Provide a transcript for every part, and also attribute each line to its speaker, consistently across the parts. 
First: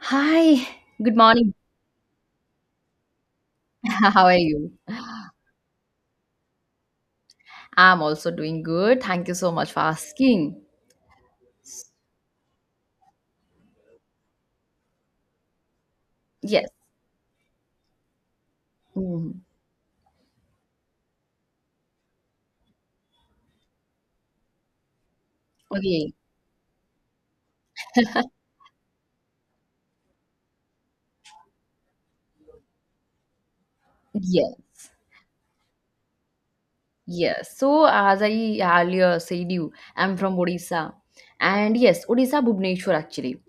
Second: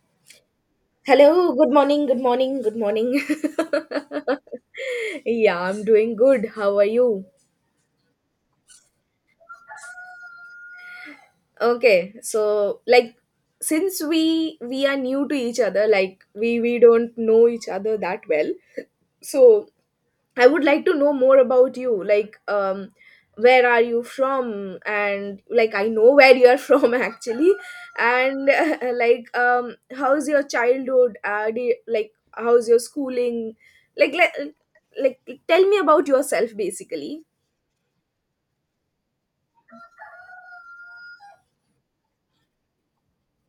Speaker 1: Hi, good
Speaker 2: Hello,
Speaker 1: morning.
Speaker 2: good morning, good morning, good morning.
Speaker 1: How are you?
Speaker 2: Yeah, I'm doing good. How are you?
Speaker 1: I'm also doing good. Thank you so much for asking.
Speaker 2: Okay, so like since we are new to each other, like we
Speaker 1: Yes.
Speaker 2: we don't know each other that well.
Speaker 1: Mhm.
Speaker 2: So I would like to know more about you. Like, where are you from? And like, I know
Speaker 1: Okay.
Speaker 2: where you are from actually. And like, how's your childhood? Like, how's your schooling? Like, like,
Speaker 1: Yes.
Speaker 2: like, Tell me about yourself basically.
Speaker 1: Yes. So, as I earlier said, I'm from Odisha. And yes, Odisha, Bhubaneswar, actually.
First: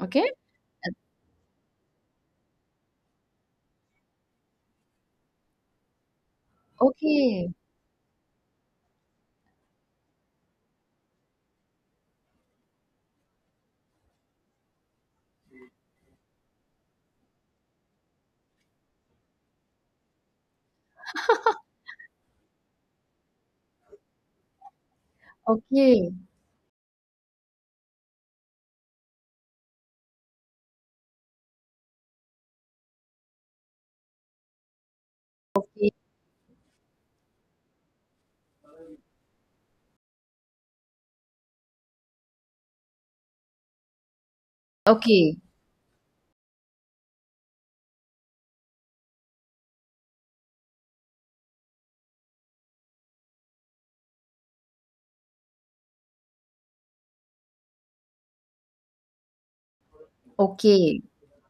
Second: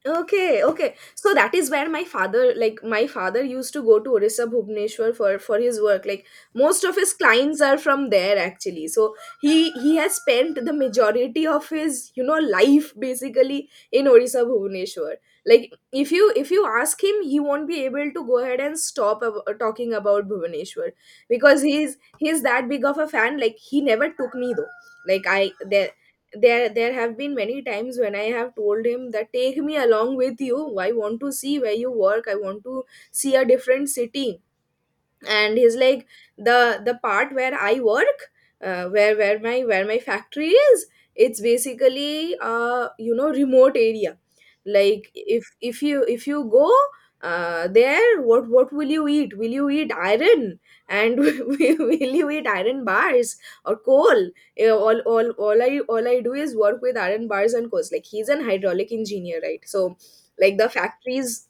Speaker 1: Okay.
Speaker 2: Okay, okay. So that is where my father, like my father used to go to Orissa Bhubaneswar for his work. Like most of his
Speaker 1: Okay.
Speaker 2: clients are from there actually. So he has spent the majority of his, you know, life basically in Orissa Bhubaneswar. Like if you ask him, he won't be able to go ahead and stop talking about Bhubaneswar because he's that big of a fan. Like he never took me though. Like I there
Speaker 1: Okay.
Speaker 2: there there have been many times when I have told him that take me along with you, I want to see where you work, I want to see a different city. And he's like, the part where I work, where my factory is, it's basically you know, remote area. Like
Speaker 1: Okay.
Speaker 2: if you go there, what will you eat? Will you eat iron and will you eat iron bars or coal? Eh, all I do is work with iron bars and coals. Like, he's an hydraulic engineer, right? So like the
Speaker 1: Okay.
Speaker 2: factories,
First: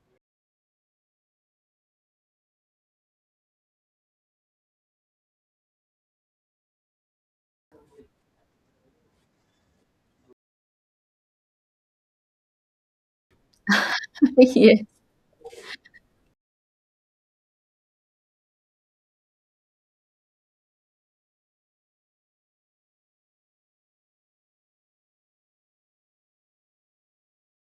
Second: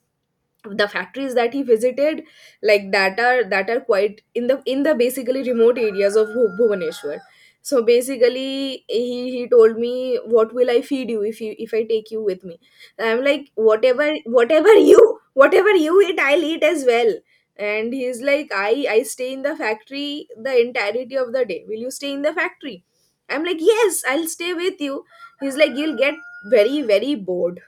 Speaker 2: the factories that he visited, like that are quite in the basically remote areas of Bhubaneswar. So basically he told me, what will I feed you if I take you with me? I'm like, whatever, whatever
Speaker 1: Yes.
Speaker 2: you whatever you eat, I'll eat as well. And he's like, I stay in the factory the entirety of the day, will you stay in the factory? I'm like, yes, I'll stay with you. He's like, you'll get very very bored.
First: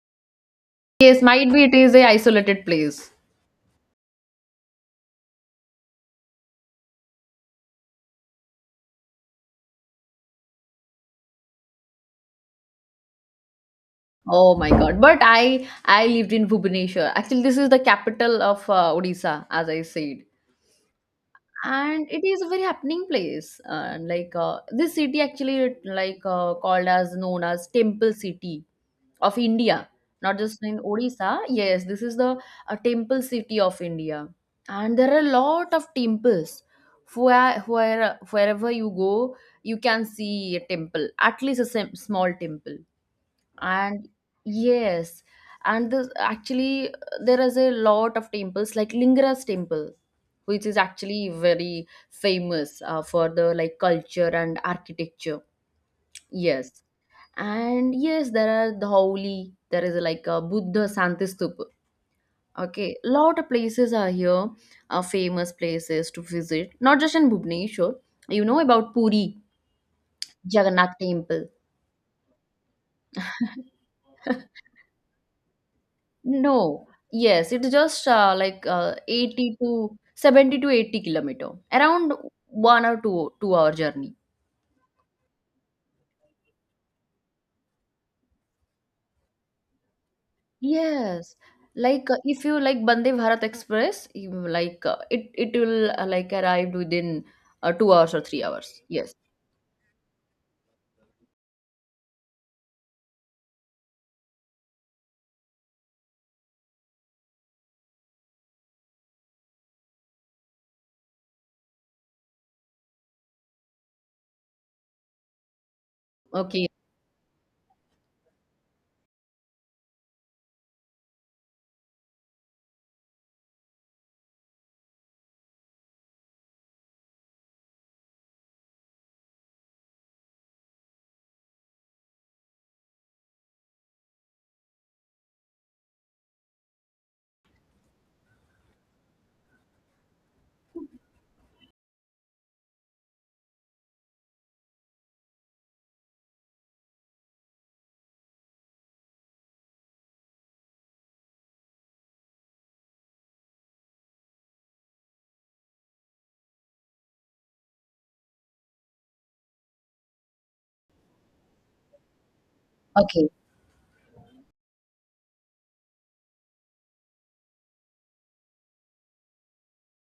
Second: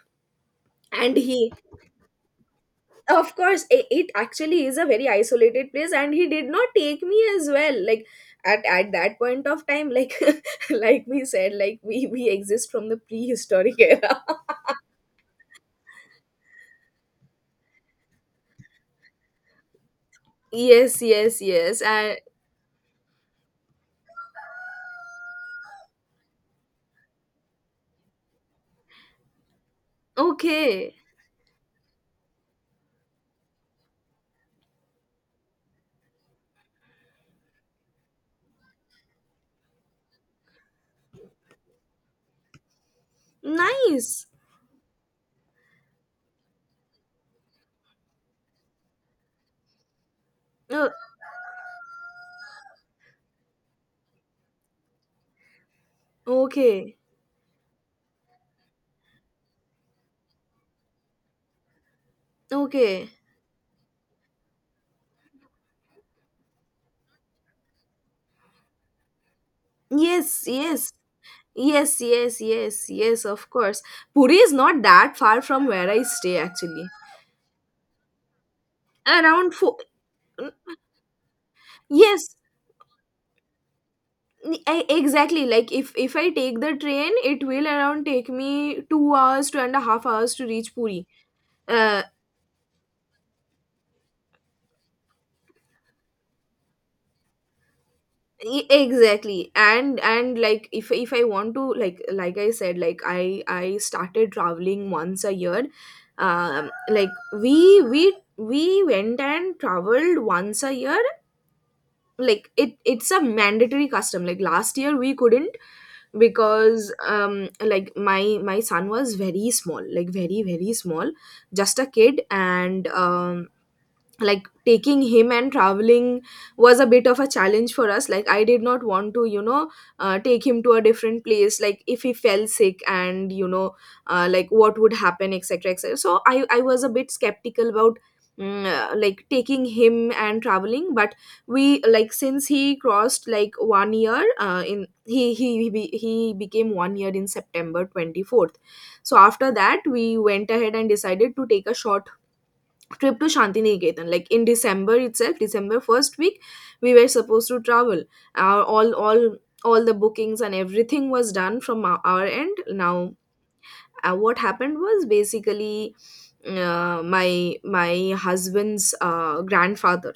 Speaker 2: And
Speaker 1: Yes,
Speaker 2: he,
Speaker 1: might be it is a isolated place.
Speaker 2: of course, it actually is a very isolated place, and he did not take me as well, like at that point of time, like like we said, like we exist from the prehistoric era.
Speaker 1: Oh my God. But I lived in Bhubaneswar. Actually, this is the capital of Odisha, as I said.
Speaker 2: Yes, yes, yes.
Speaker 1: And
Speaker 2: And
Speaker 1: it is a very happening place like this city actually, like called as known as temple city of India, not just in
Speaker 2: okay.
Speaker 1: Odisha. Yes, this is the temple city of India. And there are a lot of temples where, wherever you go, you can see a temple, at least a small temple. And
Speaker 2: Nice.
Speaker 1: yes. And this actually, there is a lot of temples like Lingras temple, which is
Speaker 2: Oh,
Speaker 1: actually very famous for the like culture and architecture. Yes.
Speaker 2: okay,
Speaker 1: And yes, there are the Holi. There is like a Buddha Santi Stupa. Okay,
Speaker 2: okay.
Speaker 1: lot of places are here, famous places to visit, not just in Bhubaneswar. You know about Puri
Speaker 2: Yes, yes,
Speaker 1: Jagannath temple.
Speaker 2: yes, yes, yes, yes, of course. Puri is not that far from where I stay actually.
Speaker 1: No. Yes, it's just like
Speaker 2: Around
Speaker 1: 80
Speaker 2: four.
Speaker 1: to 70 to 80 kilometer, around
Speaker 2: Yes.
Speaker 1: one or two hour journey.
Speaker 2: Exactly, like if I take the train, it will around take me 2 hours, 2.5 hours to reach Puri.
Speaker 1: Yes,
Speaker 2: uh
Speaker 1: like if you like Bande Bharat Express, like it will like arrived within 2 hours or three hours. Yes.
Speaker 2: exactly. And like, if I want to, like I said, like I started traveling once a year. um like we we we went and traveled once a year. Like it's a mandatory custom. Like last year we couldn't
Speaker 1: Okay.
Speaker 2: because like my son was very small, like very very small, just a kid. And like taking him and traveling was a bit of a challenge for us. Like, I did not want to, you know, take him to a different place. Like, if he fell sick and, you know, like, what would happen, etc, etc. So I was a bit skeptical about like taking him and traveling. But we, like since he crossed like 1 year, in he be- he became 1 year in September 24th. So after that we went ahead and decided to take a short trip to Shantiniketan. Like in December itself, December first week, we were supposed to travel. Our all the bookings and everything was done from our, end. Now,
Speaker 1: Okay.
Speaker 2: what happened was basically, my husband's grandfather,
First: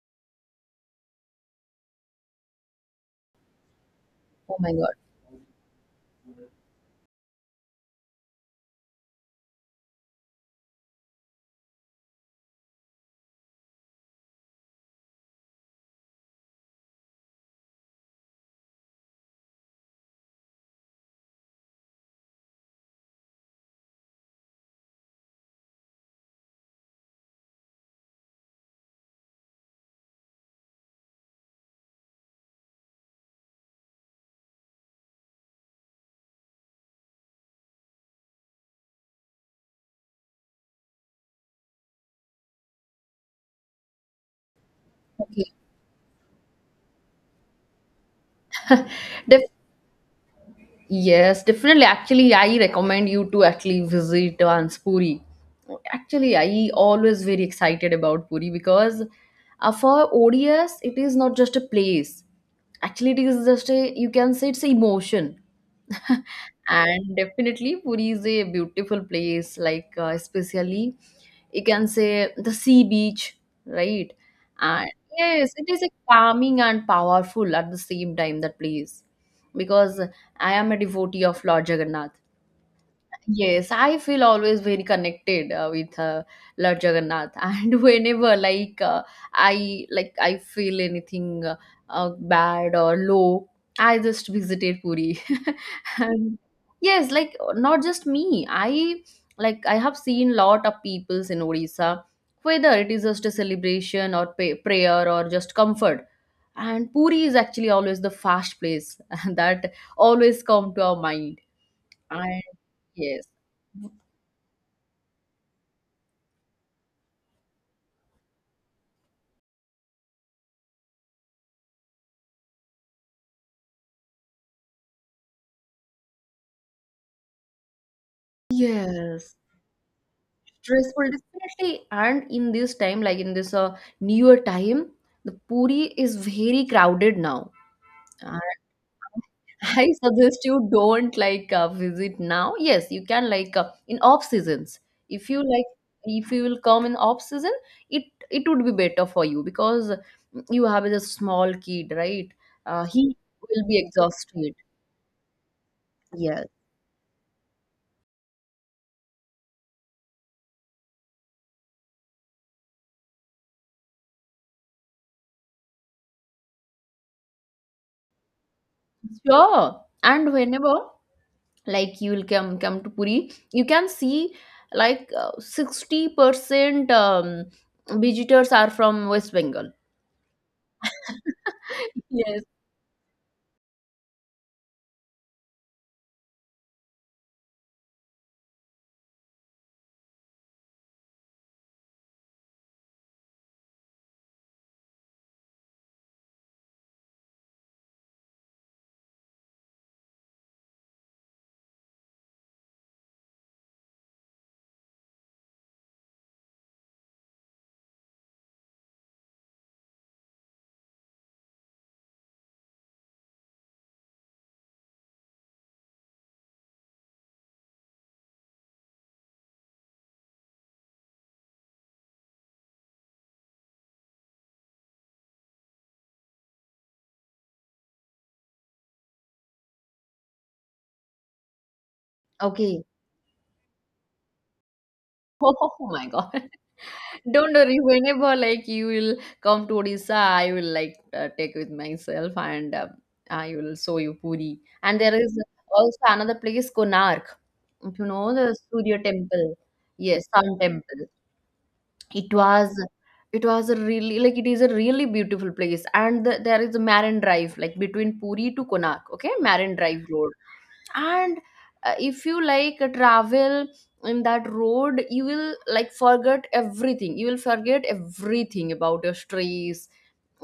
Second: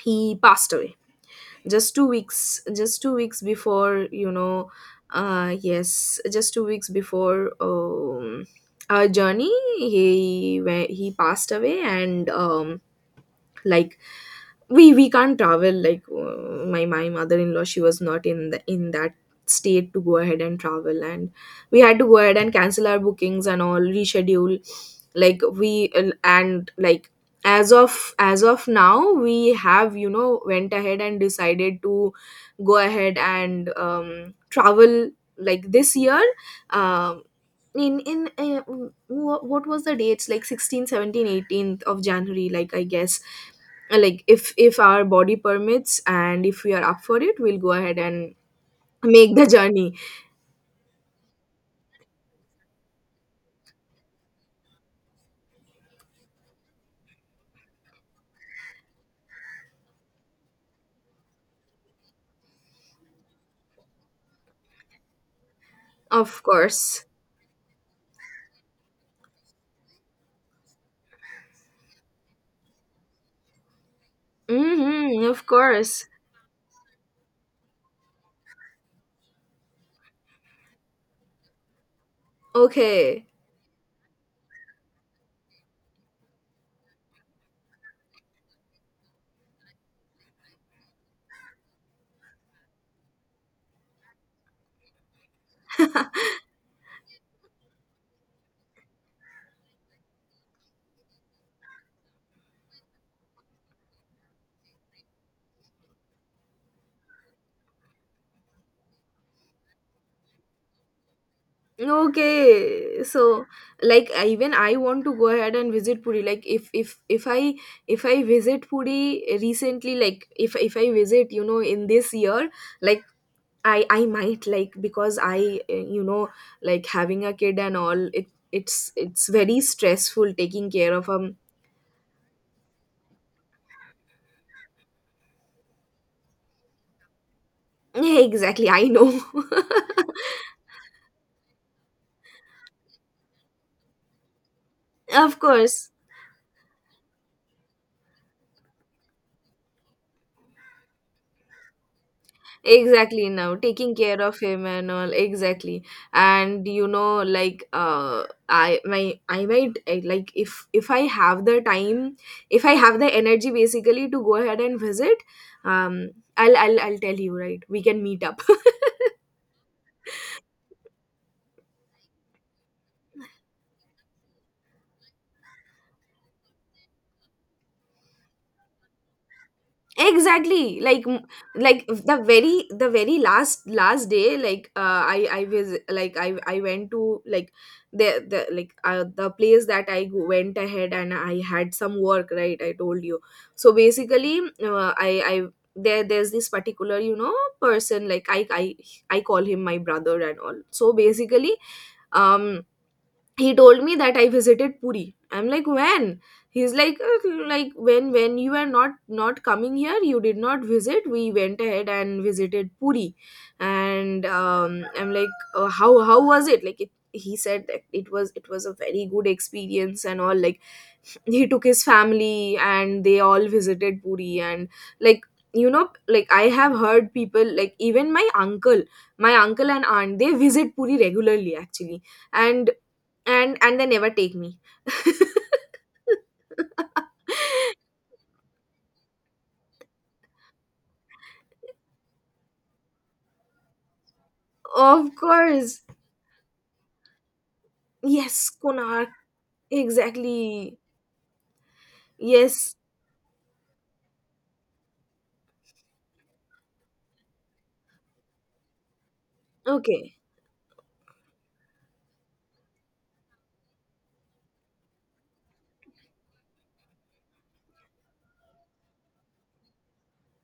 Speaker 2: he passed away just 2 weeks, just 2 weeks before, you
Speaker 1: Oh
Speaker 2: know.
Speaker 1: my God.
Speaker 2: Yes, just 2 weeks before our journey he went, he passed away. And like, we can't travel, like my mother-in-law, she was not in the in that state to go ahead and travel. And we had to go ahead and cancel our bookings and all, reschedule. Like we, and like, as of now, we have, you know, went ahead and decided to go ahead and travel like this year. um in what was the dates, like 16 17 18th of January, like I guess. Like, if our body
Speaker 1: Okay.
Speaker 2: permits and if we are up for it, we'll go ahead and make the journey.
Speaker 1: Yes, definitely. Actually, I recommend you to actually visit once Puri. Actually, I always very excited about Puri because for ODS, it is not just a place. Actually, it is just a, you can say, it's an emotion.
Speaker 2: Of course.
Speaker 1: And definitely Puri is a beautiful place, like especially you can say the sea beach, right? And
Speaker 2: Hmm, of
Speaker 1: yes, it is a
Speaker 2: course.
Speaker 1: calming and powerful at the same time, that place, because I am a devotee of Lord Jagannath.
Speaker 2: Okay,
Speaker 1: Yes, I feel always very connected with Lord Jagannath, and whenever like I feel anything bad or low, I just visited Puri. And yes, like not just me, I like I have seen lot of peoples in Odisha, whether it is just a celebration or prayer or just comfort. And Puri is actually always the first place that always come to our mind. And
Speaker 2: okay.
Speaker 1: yes.
Speaker 2: So like, even I want to go ahead and visit Puri. Like if I visit Puri recently, like if I visit, you know, in this year, like I might, like because I, you know, like having a kid and all, it's
Speaker 1: Yes,
Speaker 2: very stressful taking care
Speaker 1: stressful
Speaker 2: of a
Speaker 1: definitely. And in this time, like in this newer time, the Puri is very crowded now.
Speaker 2: yeah,
Speaker 1: And
Speaker 2: exactly, I know.
Speaker 1: I suggest you don't like visit now. Yes, you can like in off seasons. If
Speaker 2: Of
Speaker 1: you like,
Speaker 2: course.
Speaker 1: if you will come in off season, it it would be better for you because you have a small kid, right? He
Speaker 2: Exactly now.
Speaker 1: will be
Speaker 2: Taking care of
Speaker 1: exhausted.
Speaker 2: him and all. Exactly.
Speaker 1: Yes,
Speaker 2: And, you know, like, I my I might I, like if I have the time, if I have the energy basically to go ahead and visit, um I'll tell you, right? We can meet up.
Speaker 1: sure. And whenever like you will come to Puri, you can see like 60% visitors are from West Bengal.
Speaker 2: Exactly, like like the
Speaker 1: Yes.
Speaker 2: very the very last day, like, I was, like I went to like the place that I went ahead, and I had some work, right, I told you. So basically, I there there's this particular, you know, person, like I call him my brother and all. So basically um he told me that I visited Puri. I'm like, when? He's like, like when you were not coming here, you did not visit. We went ahead and visited Puri." And I'm like, how was it? Like it, he said that it was a very good experience and all, like he took his family and they all visited Puri. And like, you know, like I have heard people, like even my uncle and aunt, they visit Puri regularly actually. and
Speaker 1: Okay.
Speaker 2: and and they never take me.
Speaker 1: Oh my God. Don't worry, whenever like you will come to Odisha, I will like take with myself and I will show you Puri. And
Speaker 2: Of
Speaker 1: there is
Speaker 2: course.
Speaker 1: also another place, Konark, if you know the
Speaker 2: Yes,
Speaker 1: Surya
Speaker 2: Konark.
Speaker 1: temple. Yes, sun
Speaker 2: Exactly.
Speaker 1: temple. it was
Speaker 2: Yes.
Speaker 1: it was a really, like it is a really beautiful place. And there is a marine drive like between Puri to Konark, okay, marine drive
Speaker 2: Okay.
Speaker 1: road. And if you like travel in that road, you will like forget everything, you will forget everything about your stress,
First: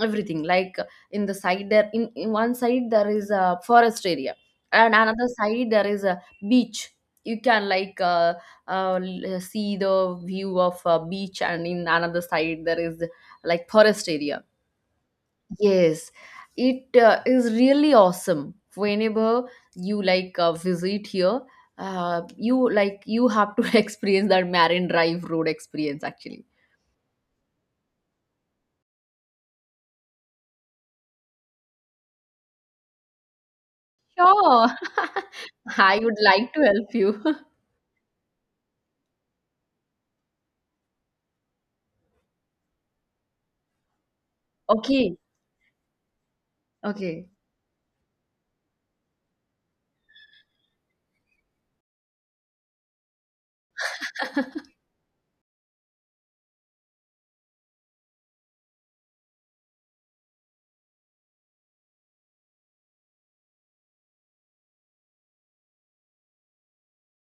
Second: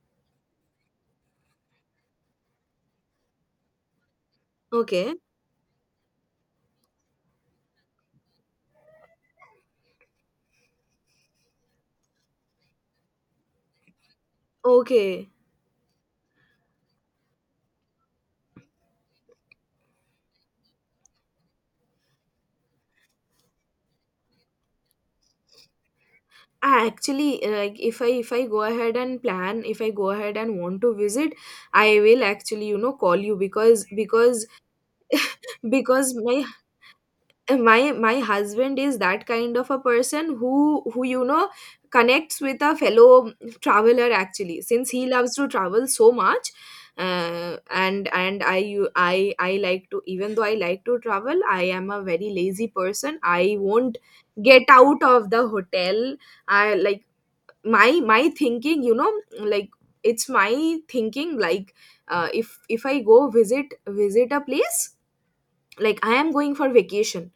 Speaker 1: everything. Like in the side there, in one side there is a forest area, and
Speaker 2: Okay.
Speaker 1: another side there is a beach. You can like see the view of a beach, and in another side there is like forest area.
Speaker 2: Okay.
Speaker 1: Yes, it is really awesome. Whenever you like visit here, you like you have to experience that marine drive road experience actually.
Speaker 2: I actually, like, if I go ahead and plan, if I go ahead and want to visit, I will actually, you know, call you because because
Speaker 1: Sure. I
Speaker 2: because
Speaker 1: would
Speaker 2: my
Speaker 1: like to help you.
Speaker 2: Uh, my my husband is that kind of a person who you know, connects with a fellow traveler actually, since he
Speaker 1: Okay.
Speaker 2: loves to travel so much.
Speaker 1: Okay,
Speaker 2: Uh, and and i you i i like to, even though I like to travel, I am a very lazy person, I won't get out of the hotel. I like, my thinking, you know, like it's my thinking, like, if if I go visit, a place, like, I am going for vacation,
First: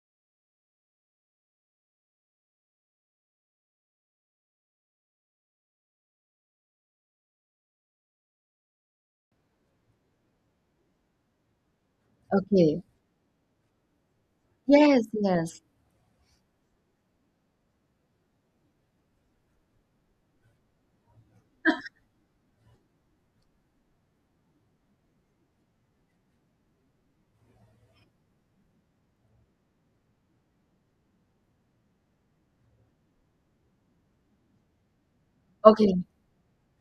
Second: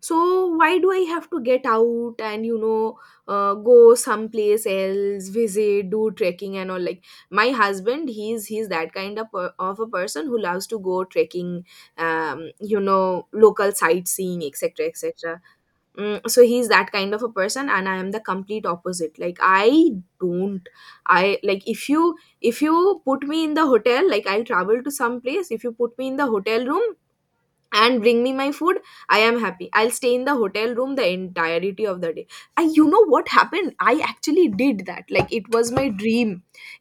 Speaker 2: so why do I have to get out and, you know, go someplace else, visit, do trekking and all. Like, my husband, he's that kind of, of a person who loves to go trekking, you
Speaker 1: okay.
Speaker 2: know, local sightseeing, etc,
Speaker 1: Yes,
Speaker 2: etc.
Speaker 1: yes.
Speaker 2: So he's that kind of a person, and I am the complete opposite. Like I don't, I like, if you put me in the hotel, like I'll travel to some place, if you put me in the hotel room and bring me my food, I am happy. I'll stay in the hotel room the entirety of the day. And, you know, what happened, I actually did that. Like, it was my
Speaker 1: Okay,
Speaker 2: dream,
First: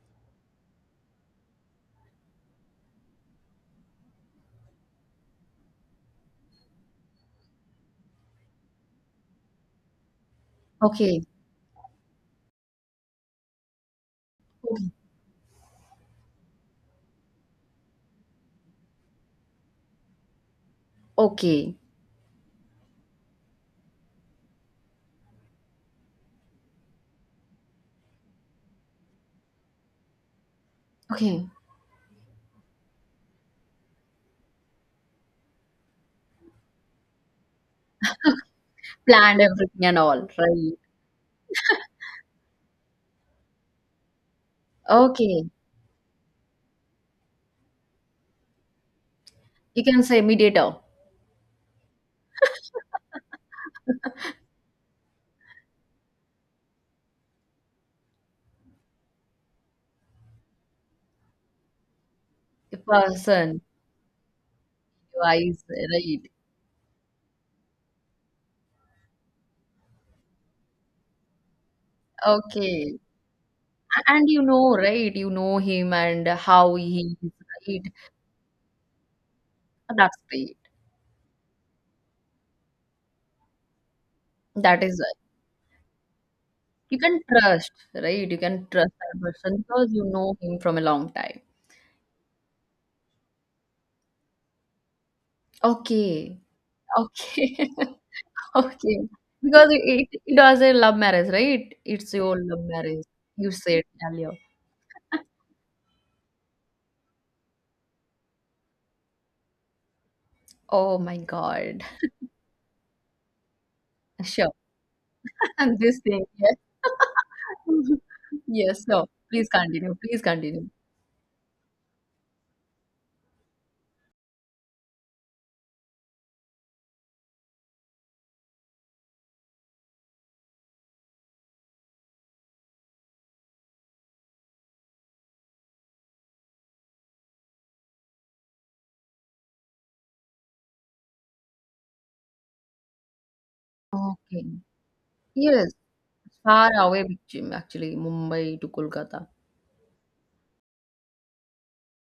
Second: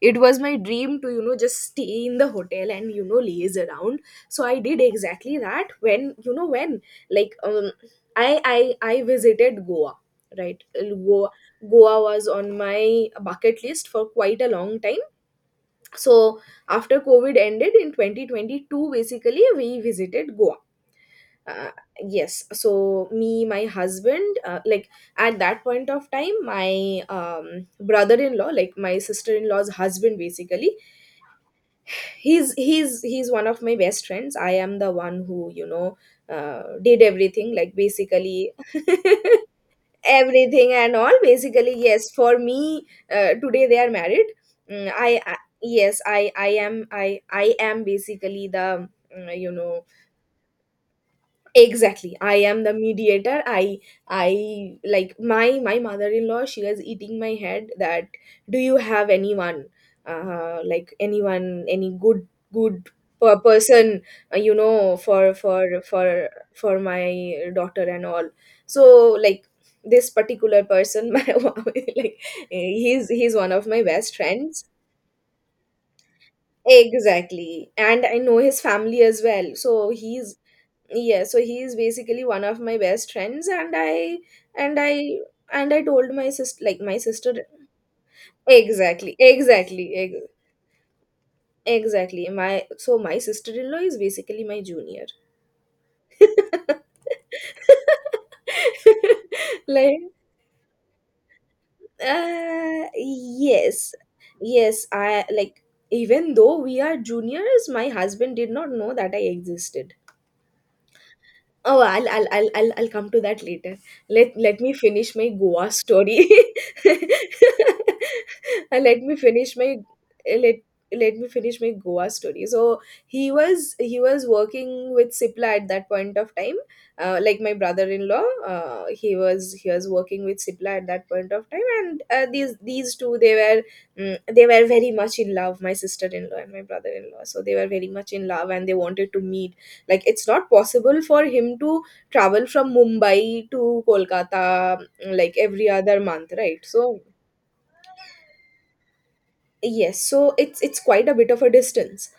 Speaker 2: it was my dream to, you know, just stay in the hotel and, you know, laze around. So I did exactly that when, you know, when, like, I visited Goa, right?
Speaker 1: okay,
Speaker 2: goa goa was on my bucket list for quite a long time. So after COVID ended in 2022, basically we visited Goa. uh,
Speaker 1: okay,
Speaker 2: yes, so me, my husband, like at that point of time, my, brother-in-law, like my sister-in-law's husband basically,
Speaker 1: okay.
Speaker 2: he's one of my best friends. I am the one who, you know, did everything, like basically,
Speaker 1: Planned everything and all,
Speaker 2: everything
Speaker 1: right?
Speaker 2: and all basically, yes. For me, today they are married. Mm, I
Speaker 1: Okay.
Speaker 2: Yes, I am, I am basically the, you know.
Speaker 1: You can say mediator,
Speaker 2: Exactly. I am the mediator. I like, my mother-in-law, she was eating my head that, do you have anyone, like anyone, any good good
Speaker 1: the
Speaker 2: per
Speaker 1: person,
Speaker 2: person, you know,
Speaker 1: device, right?
Speaker 2: for my daughter and all. So like this particular person, my like,
Speaker 1: Okay.
Speaker 2: he's one of my
Speaker 1: A-
Speaker 2: best
Speaker 1: And you
Speaker 2: friends.
Speaker 1: know, right? You know him and how he is,
Speaker 2: Exactly.
Speaker 1: right?
Speaker 2: And I know his family as well. So
Speaker 1: That's
Speaker 2: he's
Speaker 1: great.
Speaker 2: Yeah, so he is basically one of my best friends, and and
Speaker 1: That is
Speaker 2: i
Speaker 1: right.
Speaker 2: I told my sister, like, my
Speaker 1: You can
Speaker 2: sister
Speaker 1: trust, right? You can trust
Speaker 2: exactly
Speaker 1: that person because
Speaker 2: exactly
Speaker 1: you
Speaker 2: ex-
Speaker 1: know him from a long time.
Speaker 2: exactly. My sister-in-law is basically my junior.
Speaker 1: Okay, okay. Okay. Because
Speaker 2: Like,
Speaker 1: it was a love marriage, right? It's your love marriage. You said
Speaker 2: yes.
Speaker 1: earlier.
Speaker 2: Yes, I like even though we are juniors, my husband did not know that I existed.
Speaker 1: Oh my
Speaker 2: Oh,
Speaker 1: God.
Speaker 2: I'll come to that later.
Speaker 1: Sure.
Speaker 2: Let me finish my Goa
Speaker 1: And this thing,
Speaker 2: story.
Speaker 1: yes.
Speaker 2: Uh,
Speaker 1: Yes,
Speaker 2: let
Speaker 1: so
Speaker 2: me
Speaker 1: please
Speaker 2: finish my
Speaker 1: continue. Please
Speaker 2: uh, let
Speaker 1: continue.
Speaker 2: Let me finish my Goa story. So he was working with Cipla at that point of time. Like, my brother-in-law, he was working with Cipla at that point of time, and these two, they were, they were very much in love. My sister-in-law and my brother-in-law, so they were very much in love, and they wanted to meet. Like, it's not possible for him to travel from Mumbai to
Speaker 1: Okay.
Speaker 2: Kolkata like every
Speaker 1: Yes,
Speaker 2: other month, right?
Speaker 1: far
Speaker 2: So,
Speaker 1: away between actually Mumbai to Kolkata.
Speaker 2: yes, so it's quite a bit of a distance.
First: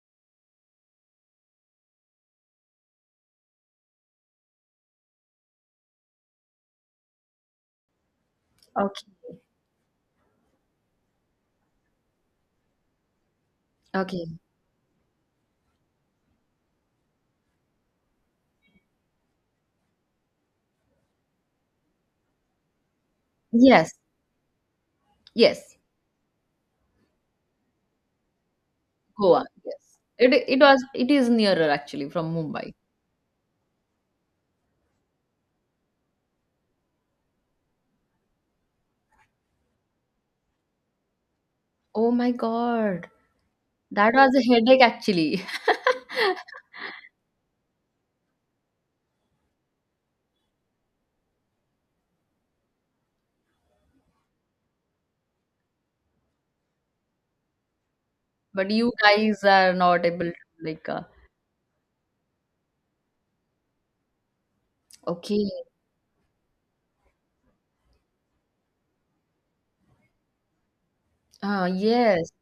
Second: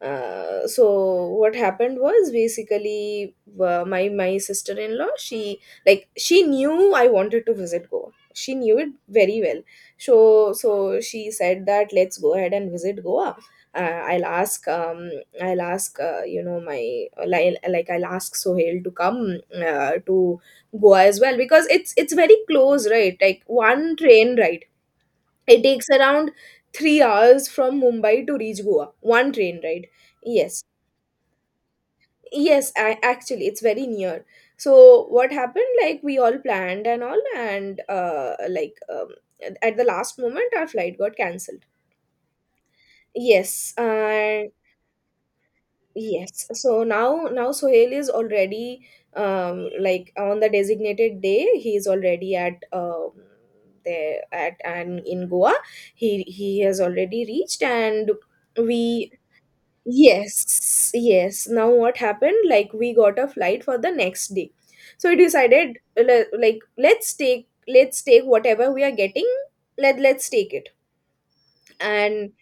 Speaker 2: So what happened was, basically, my sister-in-law, she like, she knew I wanted to visit Goa. She knew it
Speaker 1: Okay.
Speaker 2: very well. So she said that let's go ahead and visit Goa. Uh, I'll
Speaker 1: Okay.
Speaker 2: ask um I'll ask you know my like I'll ask Sohail to come, to Goa as well, because it's very close, right? Like,
Speaker 1: Yes.
Speaker 2: one train ride. It
Speaker 1: Yes.
Speaker 2: takes around 3 hours from Mumbai to reach Goa. One
Speaker 1: Goa.
Speaker 2: train ride.
Speaker 1: Yes.
Speaker 2: Yes.
Speaker 1: It is nearer actually from
Speaker 2: Yes,
Speaker 1: Mumbai.
Speaker 2: actually, it's very near. So what happened? Like, we all planned and all, and like, at the last moment, our flight got cancelled.
Speaker 1: Oh my God.
Speaker 2: Yes.
Speaker 1: That was a
Speaker 2: And
Speaker 1: headache actually.
Speaker 2: yes. So, now Sohail is already, like, on the designated day. He is already at, there, at and in Goa. He has already reached, and
Speaker 1: But you
Speaker 2: we
Speaker 1: guys are not able to like
Speaker 2: yes, yes. Now what happened? Like, we got a flight for the next day. So we
Speaker 1: okay.
Speaker 2: decided, like, let's take whatever we are getting. Let's take it.
Speaker 1: Ah,
Speaker 2: And
Speaker 1: yes.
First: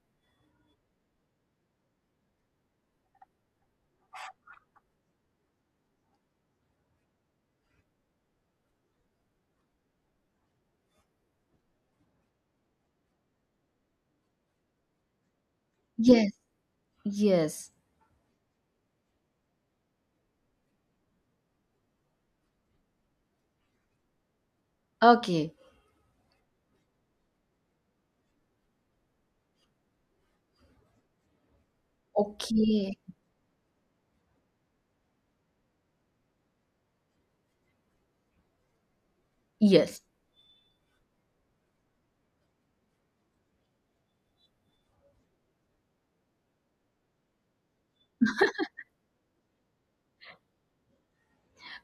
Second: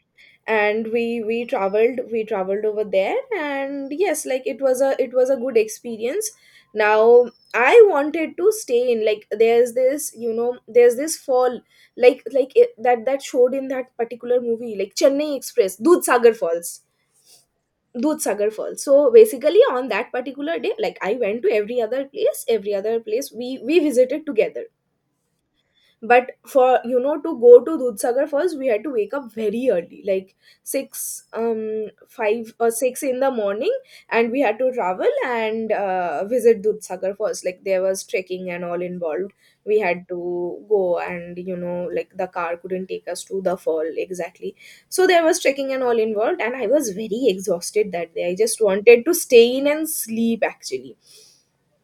Speaker 2: and we traveled over there, and yes, like, it was a good experience. Now I wanted to stay in, like, there's this, there's this fall, like, that showed in that particular movie, like Chennai Express — Dudh
Speaker 1: Yes.
Speaker 2: Sagar Falls,
Speaker 1: Yes.
Speaker 2: Dudhsagar Falls. So, basically, on that particular day, like, I went to every other place. Every other place we visited together,
Speaker 1: Okay.
Speaker 2: but, for, to go to Dudhsagar first, we had to wake up very early, like, 6, 5 or
Speaker 1: Okay.
Speaker 2: 6 in the morning, and we had to travel and, visit Dudhsagar first. Like, there was trekking and all involved. We
Speaker 1: Yes.
Speaker 2: had to go, and, like, the car couldn't take us to the fall exactly. So there was trekking and all involved, and I was very exhausted that day. I just wanted to stay in and sleep, actually.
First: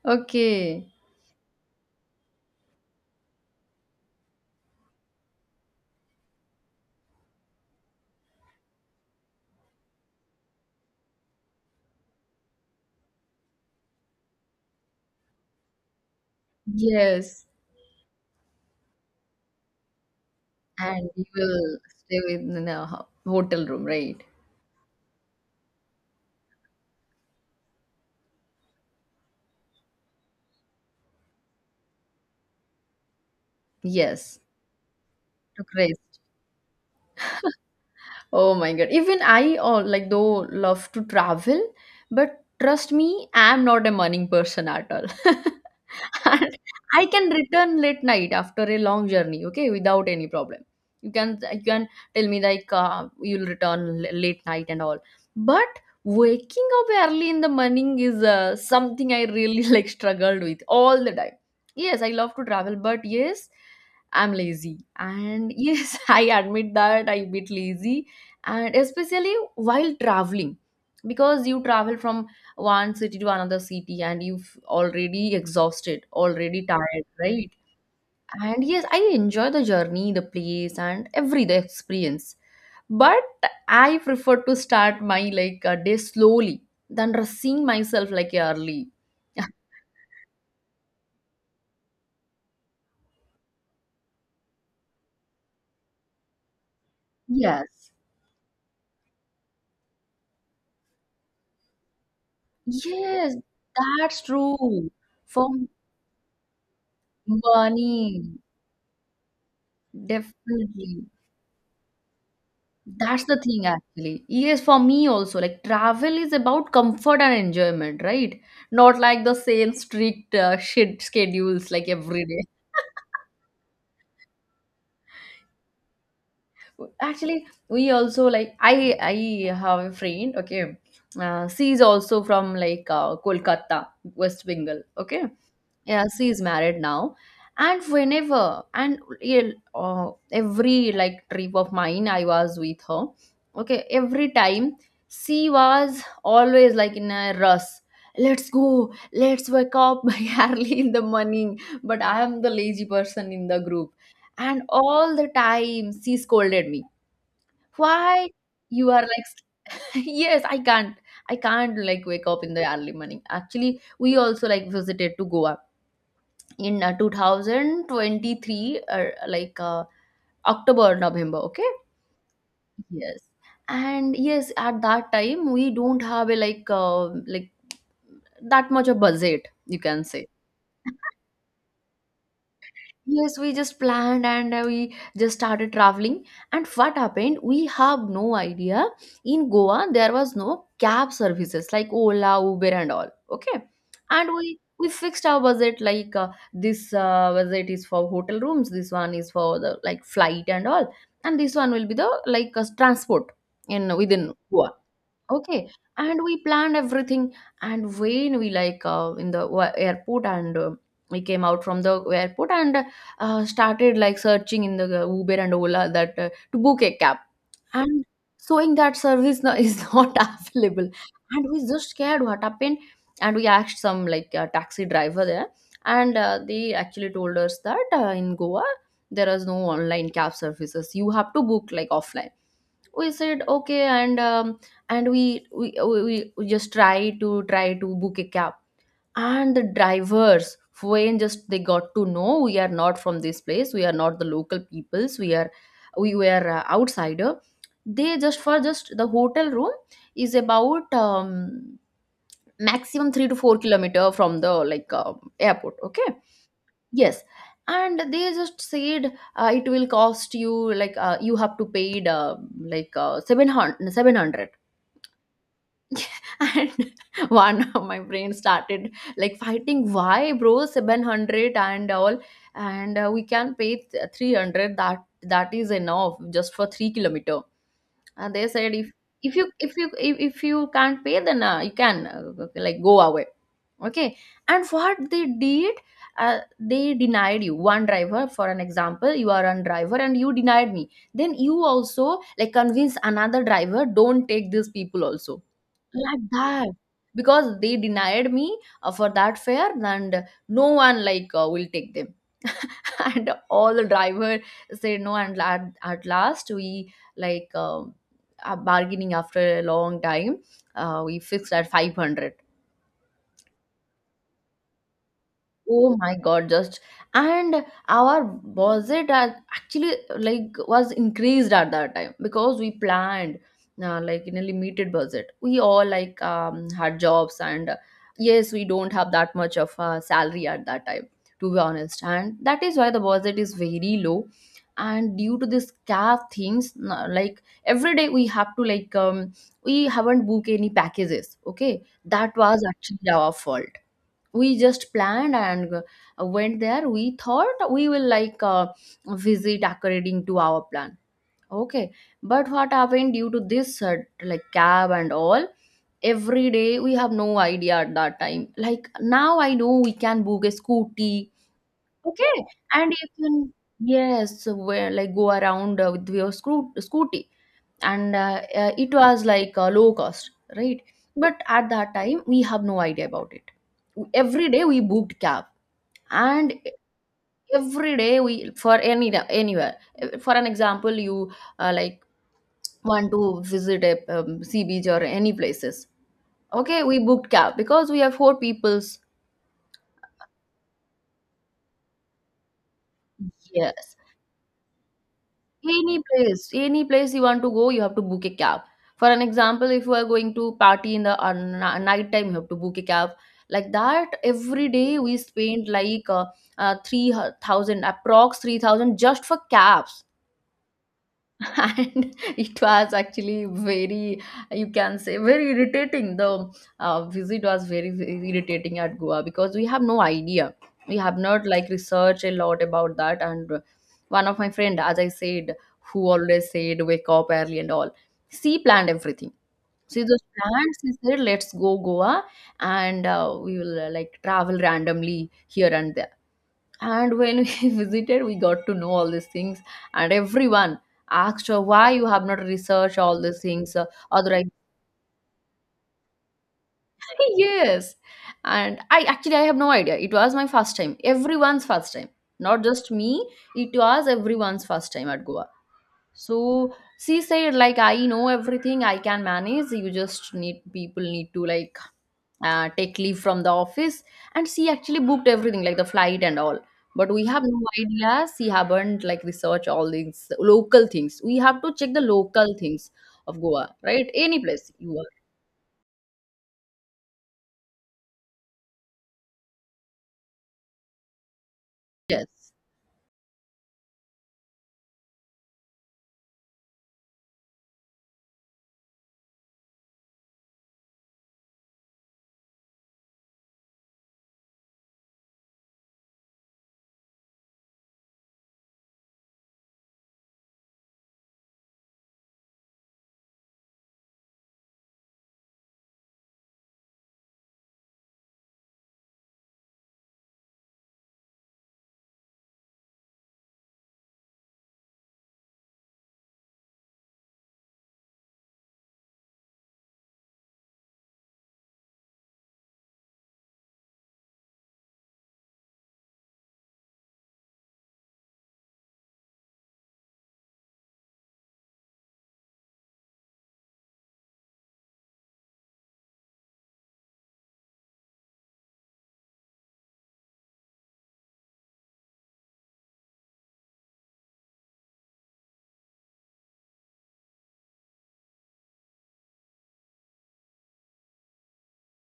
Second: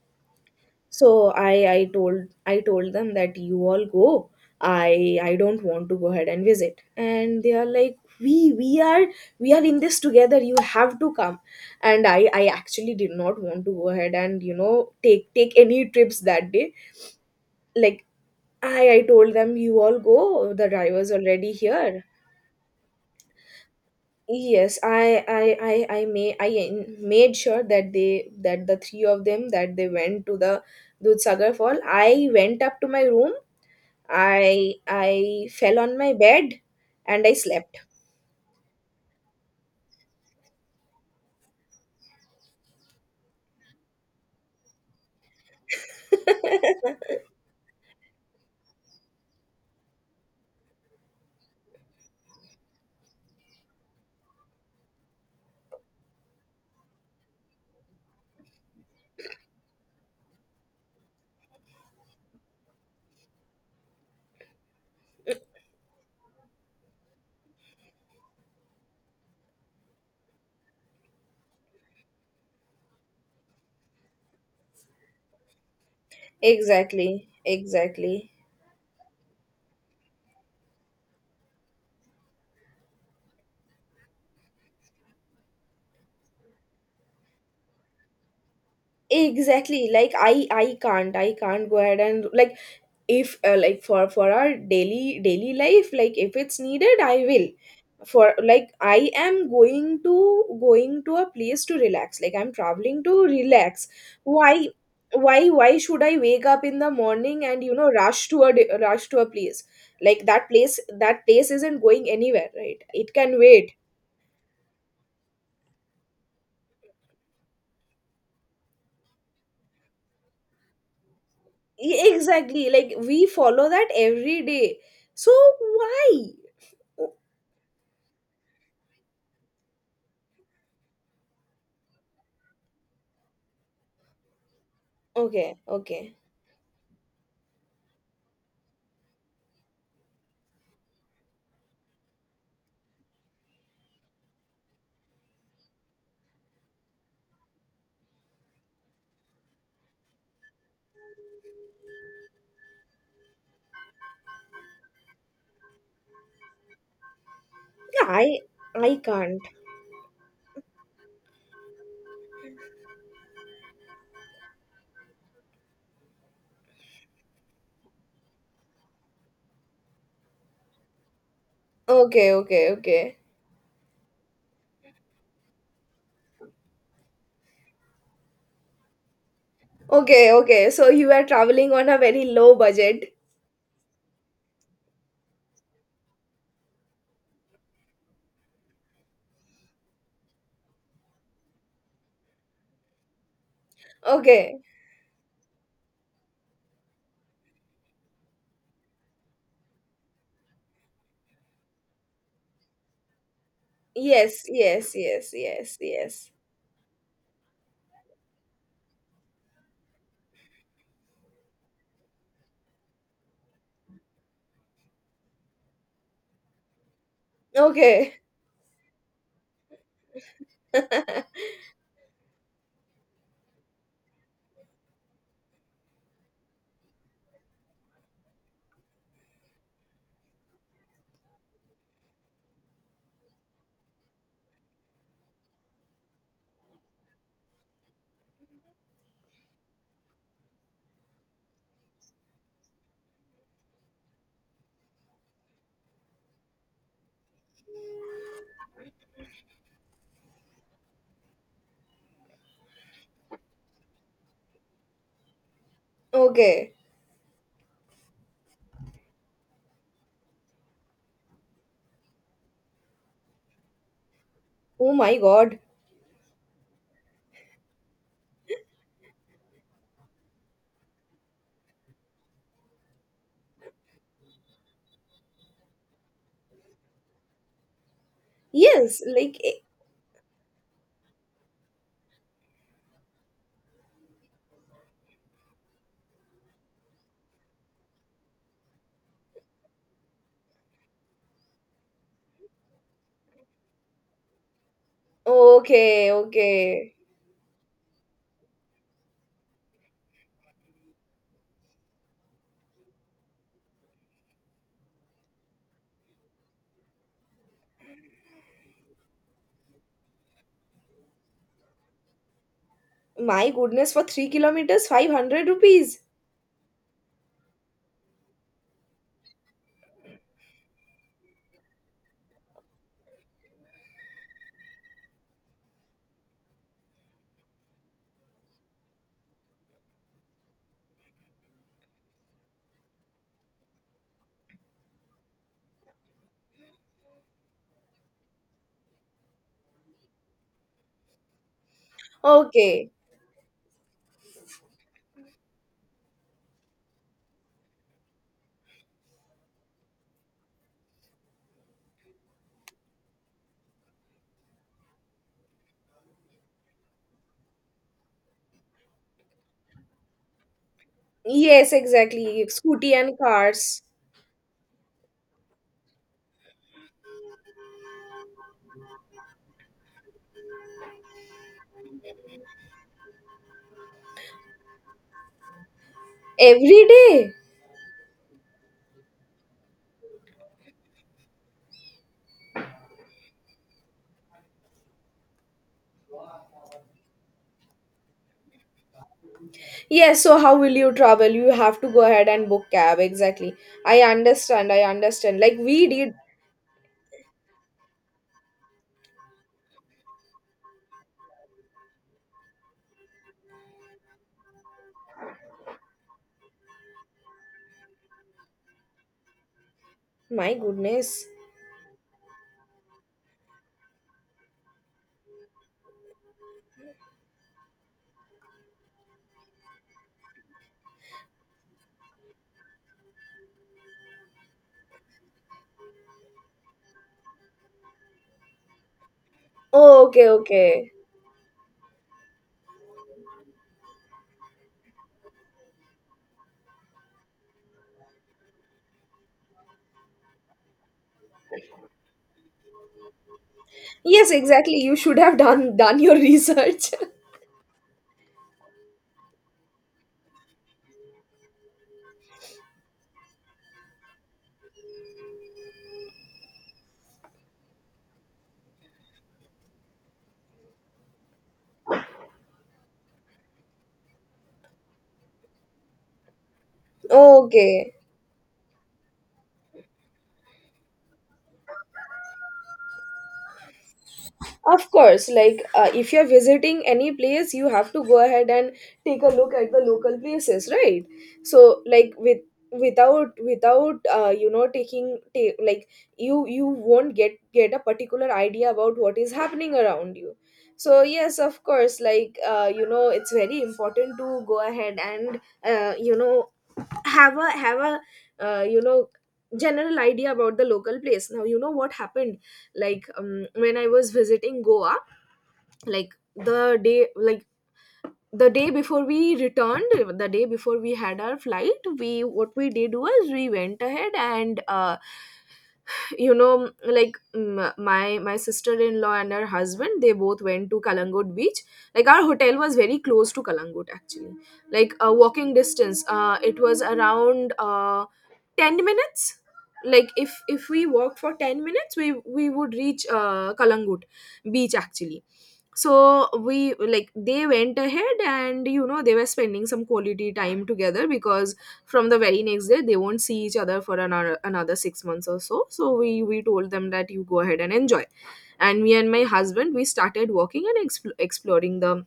Speaker 1: Okay.
Speaker 2: So I told them that you all go. I don't want to go ahead and visit. And they are like, we are in this together, you have to come. And I actually did not want to go ahead and, take any trips that day.
Speaker 1: Yes.
Speaker 2: Like, I told them, you all go, the driver's
Speaker 1: And you
Speaker 2: already
Speaker 1: will
Speaker 2: here.
Speaker 1: stay within a hotel room, right?
Speaker 2: Yes, I made sure that the three of them, that they went to the Dudhsagar fall. I went up to my room.
Speaker 1: Yes.
Speaker 2: I
Speaker 1: To
Speaker 2: fell on
Speaker 1: rest.
Speaker 2: my bed and I slept.
Speaker 1: Oh my God. Even I all like though love to travel, but trust me, I'm not a morning person at all. And I can return late night after a long journey, okay, without any problem. You can tell me like you'll return late night and all, but waking up early in the morning is something I really like struggled with all the time. Yes, I love to travel, but yes, I'm lazy, and yes, I admit that I'm a bit lazy, and especially while traveling, because you travel from one city to another city and you've already exhausted, already tired,
Speaker 2: Exactly.
Speaker 1: right?
Speaker 2: Exactly.
Speaker 1: And yes, I enjoy the journey, the place, and every the experience. But I prefer to start my like a day slowly than rushing myself like early.
Speaker 2: Exactly. Like, I can't go ahead and, like, if, like, for our daily daily life, like, if it's needed, I will.
Speaker 1: Yes.
Speaker 2: For Like, I am going to going to a place to relax. Like, I'm traveling to
Speaker 1: Yes,
Speaker 2: relax.
Speaker 1: that's
Speaker 2: why
Speaker 1: true. For
Speaker 2: why why should I wake up in the morning and,
Speaker 1: money,
Speaker 2: rush to a, rush to a place? Like,
Speaker 1: definitely.
Speaker 2: that place isn't going anywhere, right? It
Speaker 1: That's
Speaker 2: can
Speaker 1: the thing,
Speaker 2: wait.
Speaker 1: actually. Yes, for me also, like travel is about comfort and enjoyment, right? Not like the same strict shit schedules like every day.
Speaker 2: Exactly. Like, we follow that every day. So why? O-
Speaker 1: Actually, we also like I have a friend. Okay, she is also from like Kolkata, West Bengal. Okay,
Speaker 2: okay,
Speaker 1: yeah,
Speaker 2: okay.
Speaker 1: she is married now. And whenever and yeah, every like trip of mine I was with her. Okay, every time she was always like in a rush, let's go, let's wake up early in the morning. But I am the lazy person in the group, and all the time she scolded me,
Speaker 2: Yeah,
Speaker 1: why
Speaker 2: I
Speaker 1: you are
Speaker 2: can't.
Speaker 1: like, yes, I can't, like wake up in the early morning. Actually, we also like visited to Goa in 2023 or like October November. Okay.
Speaker 2: Okay, okay, okay,
Speaker 1: Yes. And yes, at that time we don't have a like that much of budget, you can say.
Speaker 2: okay, okay. So you are traveling on a very low budget.
Speaker 1: Yes, we just planned and we just started traveling. And what happened? We have no idea. In Goa, there was no cab services like Ola, Uber, and all. Okay, and
Speaker 2: Okay.
Speaker 1: we fixed our budget like this budget is for hotel rooms. This one is for the like flight and all, and this one will be the like transport in within
Speaker 2: Yes,
Speaker 1: Goa.
Speaker 2: yes, yes,
Speaker 1: Okay,
Speaker 2: yes,
Speaker 1: and
Speaker 2: yes.
Speaker 1: we planned everything. And when we like in the airport, and we came out from the airport and started like searching in the Uber and Ola, that to book a cab, and
Speaker 2: Okay.
Speaker 1: showing that service no, is not available, and we just scared what happened, and we asked some like taxi driver there, and they actually told us that in Goa there is no online cab services. You have to book like offline. We said okay, and we just try to book a cab. And the drivers, when just they got to know we are not from this place, we are not the local peoples, we are, we were outsider. They just for just the hotel room is about maximum 3 to 4 kilometer from the like airport, okay.
Speaker 2: Okay.
Speaker 1: Yes, and they just said it will cost you like you have to pay 700.
Speaker 2: Oh my God.
Speaker 1: And one of my friends started like fighting, why bro, 700 and all, and we can pay 300, that is enough just for 3 kilometer. And they said if
Speaker 2: Yes, like,
Speaker 1: if you can't pay then you can like go away, okay. And what they did, they denied you. One driver, for an example, you are one driver and you denied me, then you also like convince another driver, don't take these people also,
Speaker 2: okay,
Speaker 1: like that.
Speaker 2: okay.
Speaker 1: Because they denied me for that fare, and no one like will take them. And all the driver said no, and at last we like are bargaining. After a long time we fixed at 500.
Speaker 2: My goodness, for 3 kilometers, 500
Speaker 1: Oh
Speaker 2: rupees.
Speaker 1: my God, just. And our budget are actually like was increased at that time because we planned like in a limited budget. We all like had jobs and yes, we don't have that much of a salary at that time, to be honest. And that is why the budget is very low. And due to this calf things, like every day we have to like we haven't booked any packages. Okay, that was
Speaker 2: Okay.
Speaker 1: actually our fault. We just planned and went there. We thought we will like visit according to our plan, okay. But what happened, due to this like cab and all, every day, we have no idea at that time. Like now I know we can book a scooty,
Speaker 2: Yes,
Speaker 1: okay.
Speaker 2: exactly. Scooty
Speaker 1: And you
Speaker 2: and
Speaker 1: can,
Speaker 2: cars.
Speaker 1: yes, where like go around with your scooty, and it was like low cost, right. But at that time we have no idea about it. Every day we booked cab. And
Speaker 2: Every day.
Speaker 1: every day we, for anywhere, for an example, you like want to visit a sea beach or any places, okay, we booked cab because we have four peoples.
Speaker 2: Yes, so how will you travel? You have to go ahead and book cab. Exactly.
Speaker 1: Yes,
Speaker 2: I understand. I understand. Like we
Speaker 1: any
Speaker 2: did.
Speaker 1: place, any place you want to go, you have to book a cab. For an example, if you are going to party in the night time, you have to book a cab. Like that every day we spend like 3,000, approx 3,000, just for cabs.
Speaker 2: My goodness.
Speaker 1: And it was actually very, you can say, very irritating. The visit was very, very irritating at Goa because we have no idea, we have not like researched a lot about that. And one of my friend, as I said, who always said wake up early and all, she planned everything. She
Speaker 2: Oh,
Speaker 1: just
Speaker 2: okay,
Speaker 1: planned,
Speaker 2: okay.
Speaker 1: she said let's go Goa, and we will like travel randomly here and there. And when we visited, we got to know all these things. And everyone asked her why you have not researched all these things,
Speaker 2: Yes,
Speaker 1: otherwise.
Speaker 2: exactly. You should have done your research.
Speaker 1: Yes. And I actually, I have no idea, it was my first time, everyone's first time, not just me. It was everyone's first time at Goa. So she said, like, I know everything, I can manage. You just need, people need to like take leave from the office. And she actually booked everything, like the flight and all. But we have no
Speaker 2: Okay.
Speaker 1: idea. She haven't like research all these local things. We have to check the local things of Goa, right? Any place
Speaker 2: Of
Speaker 1: you are.
Speaker 2: course, like, if you're visiting any place, you have to go ahead and take a look at the local places, right? So, like,
Speaker 1: Yes.
Speaker 2: without, taking, like, you won't get a particular idea about what is happening around you. So yes, of course, like, it's very important to go ahead and, have a, uh, you know general idea about the local place. Now you know what happened, like, when I was visiting Goa, like, the day like, the day before we returned, the day before we had our flight we what we did was, we went ahead and, like, my sister-in-law and her husband, they both went to Kalangut beach. Like, our hotel was very close to Kalangut actually, like a walking distance. It was around, 10 minutes. Like, if we walk for 10 minutes, we would reach, Kalangut beach, actually. So we like, they went ahead and, you know, they were spending some quality time together, because from the very next day they won't see each other for another 6 months or so. So we told them that you go ahead and enjoy. And me and my husband, we started walking and exploring the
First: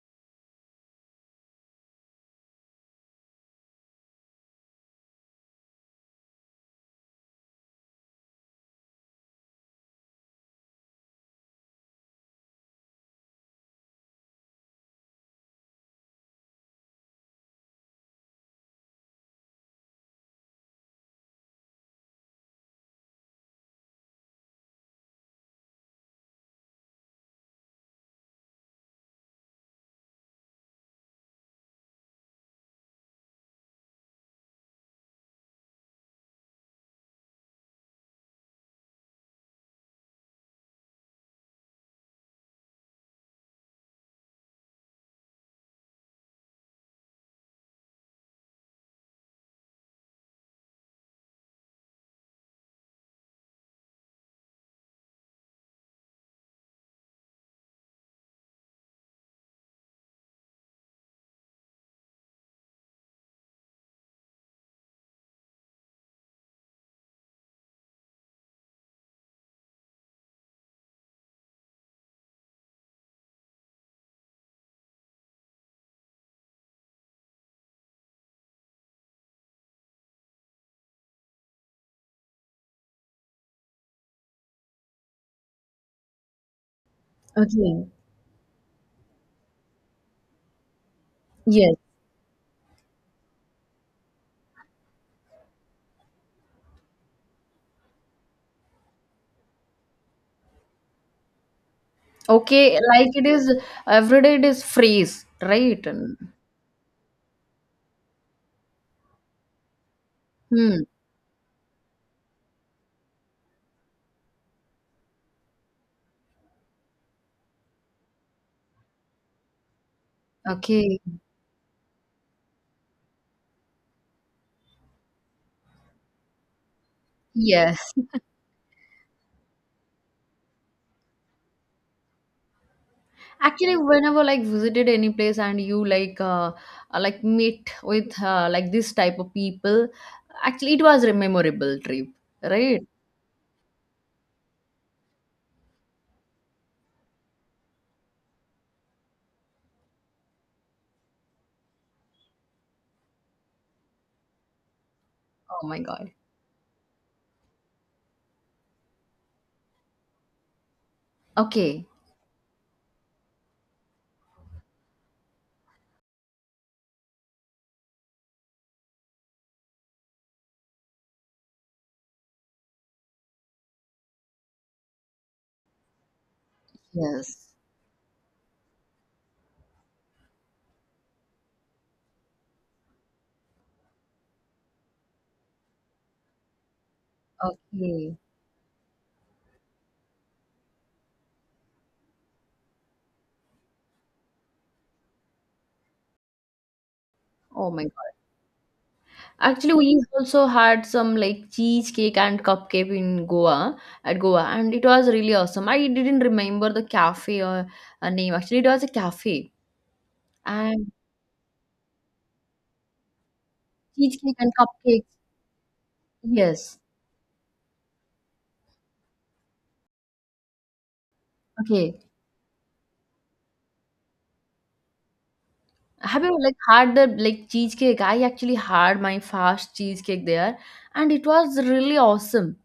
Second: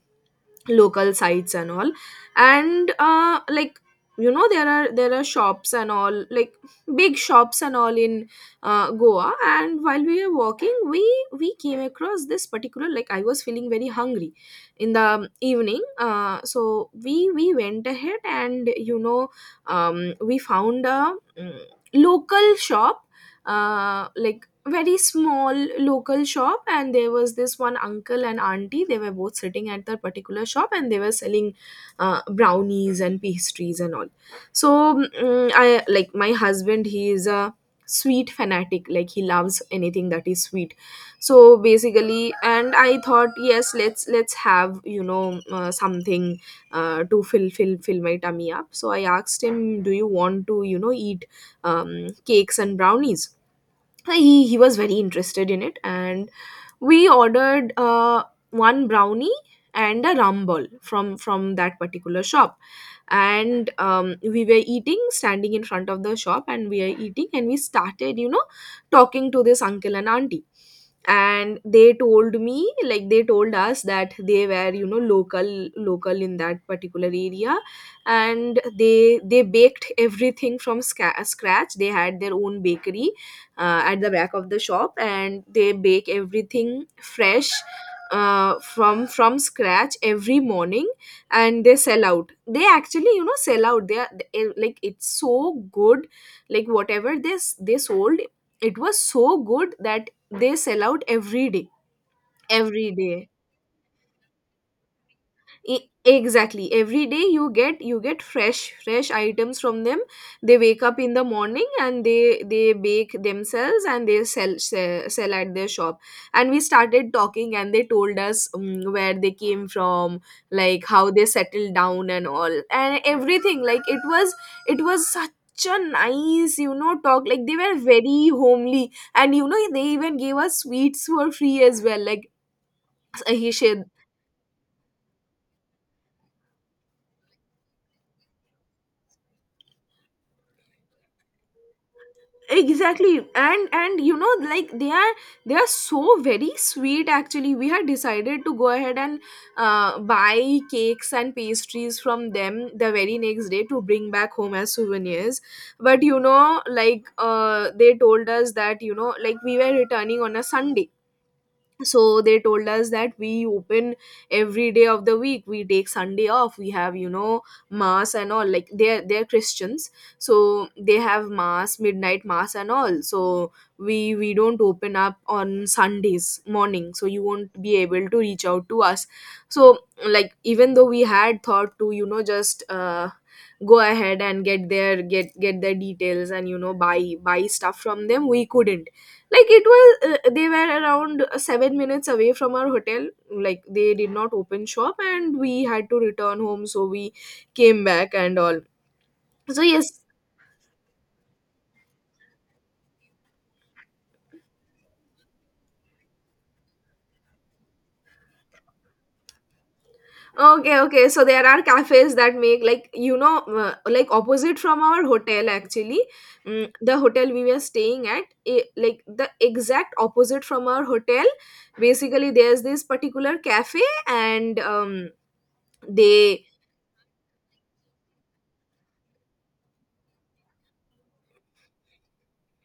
Speaker 2: local sites and all. And, like, you know, there are shops and all, like, big shops and all in, Goa. And while we were walking, we came across this particular, like, I was feeling very hungry in the evening. So we went ahead and, you know, we found a, local shop. Like, very small local shop, and there was this one uncle and auntie. They were both sitting at that particular shop, and they were selling, brownies and pastries and all. So, I, like, my husband, he is a sweet fanatic. Like, he loves anything that is sweet. So basically, and I thought, yes, let's have, you know, something, to fill my tummy up. So I asked him, do you want to, you know, eat, cakes and brownies? He was very interested in it, and we ordered, one brownie and a rum ball from that particular shop. And, we were eating standing in front of the shop, and we are eating, and we started, you know, talking to this uncle and auntie. And they told me, like, they told us that they were, you know, local in that particular area. And they baked everything from, scratch. They had their own bakery, at the back of the shop, and they bake everything fresh,
Speaker 1: Okay.
Speaker 2: from scratch every morning, and they
Speaker 1: Yes.
Speaker 2: sell out. They actually, you know, sell out. They are, like, it's so good. Like, whatever this they sold, it was so good that they sell out every day,
Speaker 1: Okay.
Speaker 2: every
Speaker 1: Like it
Speaker 2: day.
Speaker 1: is every day. It is freeze, right? And—
Speaker 2: Exactly. Every day, you get fresh items from them. They
Speaker 1: Hmm.
Speaker 2: wake up in the morning, and they bake themselves, and they sell at their shop. And we started talking, and they told us, where they came from, like,
Speaker 1: Okay.
Speaker 2: how they settled down and all, and everything. Like, it was such a nice, you know, talk. Like, they were
Speaker 1: Yes.
Speaker 2: very homely, and, you know, they even gave us sweets for free as well. Like, he
Speaker 1: Actually,
Speaker 2: shared,
Speaker 1: whenever like visited any place and you like meet with like this type of people, actually it was a memorable trip, right?
Speaker 2: exactly. And you know, like, they are so very sweet. Actually, we had decided to go ahead and, buy cakes and pastries from them the very next day to bring back home as souvenirs.
Speaker 1: Oh my
Speaker 2: But,
Speaker 1: god.
Speaker 2: you know, like, they told us that, you know, like, we were returning on a Sunday.
Speaker 1: Okay.
Speaker 2: So they told us that we open every day of the week, we take Sunday off, we have, you know, mass and all. Like, they're Christians. So they have mass, midnight mass and all. So we don't open up on Sundays morning, so you won't
Speaker 1: Yes.
Speaker 2: be able to reach out to us. So, like, even though we had thought to, you know, just, go ahead and get their, get their details, and, you know, buy stuff from
Speaker 1: Okay.
Speaker 2: them, we couldn't. Like, it was, they were around, 7 minutes away from our hotel. Like, they did not open shop, and we had to return home, so we
Speaker 1: Oh
Speaker 2: came
Speaker 1: my
Speaker 2: back
Speaker 1: god.
Speaker 2: and all. So
Speaker 1: Actually,
Speaker 2: yes.
Speaker 1: we also had some like cheesecake and cupcake in Goa, at Goa, and it was really awesome. I didn't remember the cafe or a name. Actually, it was a cafe,
Speaker 2: Okay,
Speaker 1: and
Speaker 2: okay, so there are cafes that make, like, you know, like
Speaker 1: cheesecake and
Speaker 2: opposite from our
Speaker 1: cupcakes.
Speaker 2: hotel, actually.
Speaker 1: Yes.
Speaker 2: The hotel we were staying at, like the exact opposite from our hotel,
Speaker 1: Okay.
Speaker 2: basically. There's this particular cafe, and,
Speaker 1: Have you
Speaker 2: they
Speaker 1: like had the like cheesecake? I actually had my first cheesecake there, and it was really awesome.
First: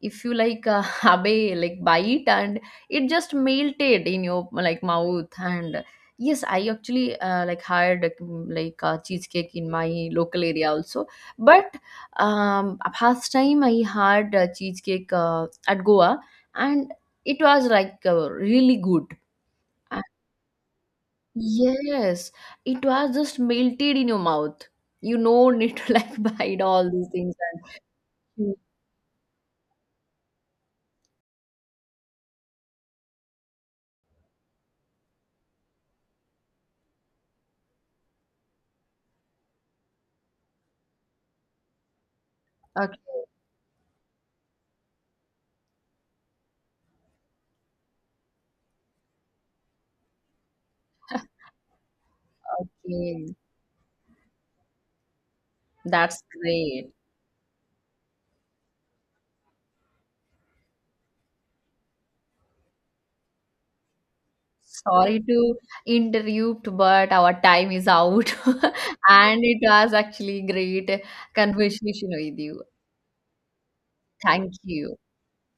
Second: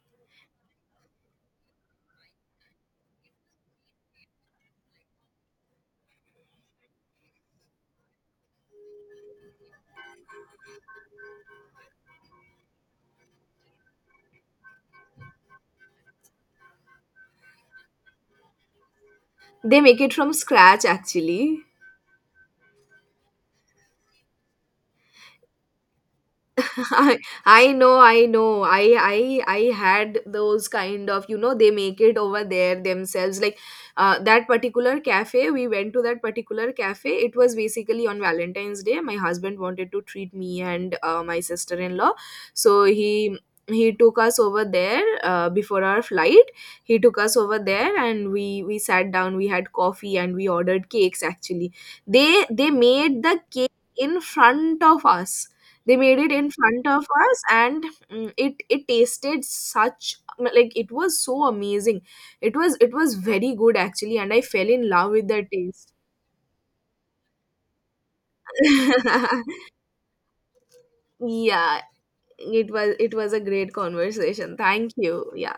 Speaker 1: If you like have a like bite, and it just melted in your like mouth. And yes, I actually like had like like, cheesecake in my local area also. But first time I had cheesecake at Goa, and it was like really good.
Speaker 2: they make it from scratch, actually.
Speaker 1: Yes, it was just melted in your mouth. You no need to like bite all these
Speaker 2: I,
Speaker 1: things.
Speaker 2: I know, I
Speaker 1: And
Speaker 2: know. I I had those kind of, you know, they make it over there themselves. Like, that particular cafe, we went to that particular cafe. It was basically on Valentine's Day. My husband wanted to treat me and, my sister-in-law, so
Speaker 1: okay,
Speaker 2: he took us over there, before our flight. He took us over there, and we sat down. We had coffee, and we ordered cakes. Actually, they made
Speaker 1: okay.
Speaker 2: the cake in front of us. They made
Speaker 1: That's
Speaker 2: it in front
Speaker 1: great.
Speaker 2: of us, and, it tasted such, like, it was so amazing. It was very good, actually, and I fell in love
Speaker 1: Sorry
Speaker 2: with the
Speaker 1: to
Speaker 2: taste.
Speaker 1: interrupt, but our time is out. And it was actually great
Speaker 2: Yeah.
Speaker 1: conversation with you.
Speaker 2: It was a great
Speaker 1: Thank
Speaker 2: conversation, thank
Speaker 1: you.
Speaker 2: you, yeah.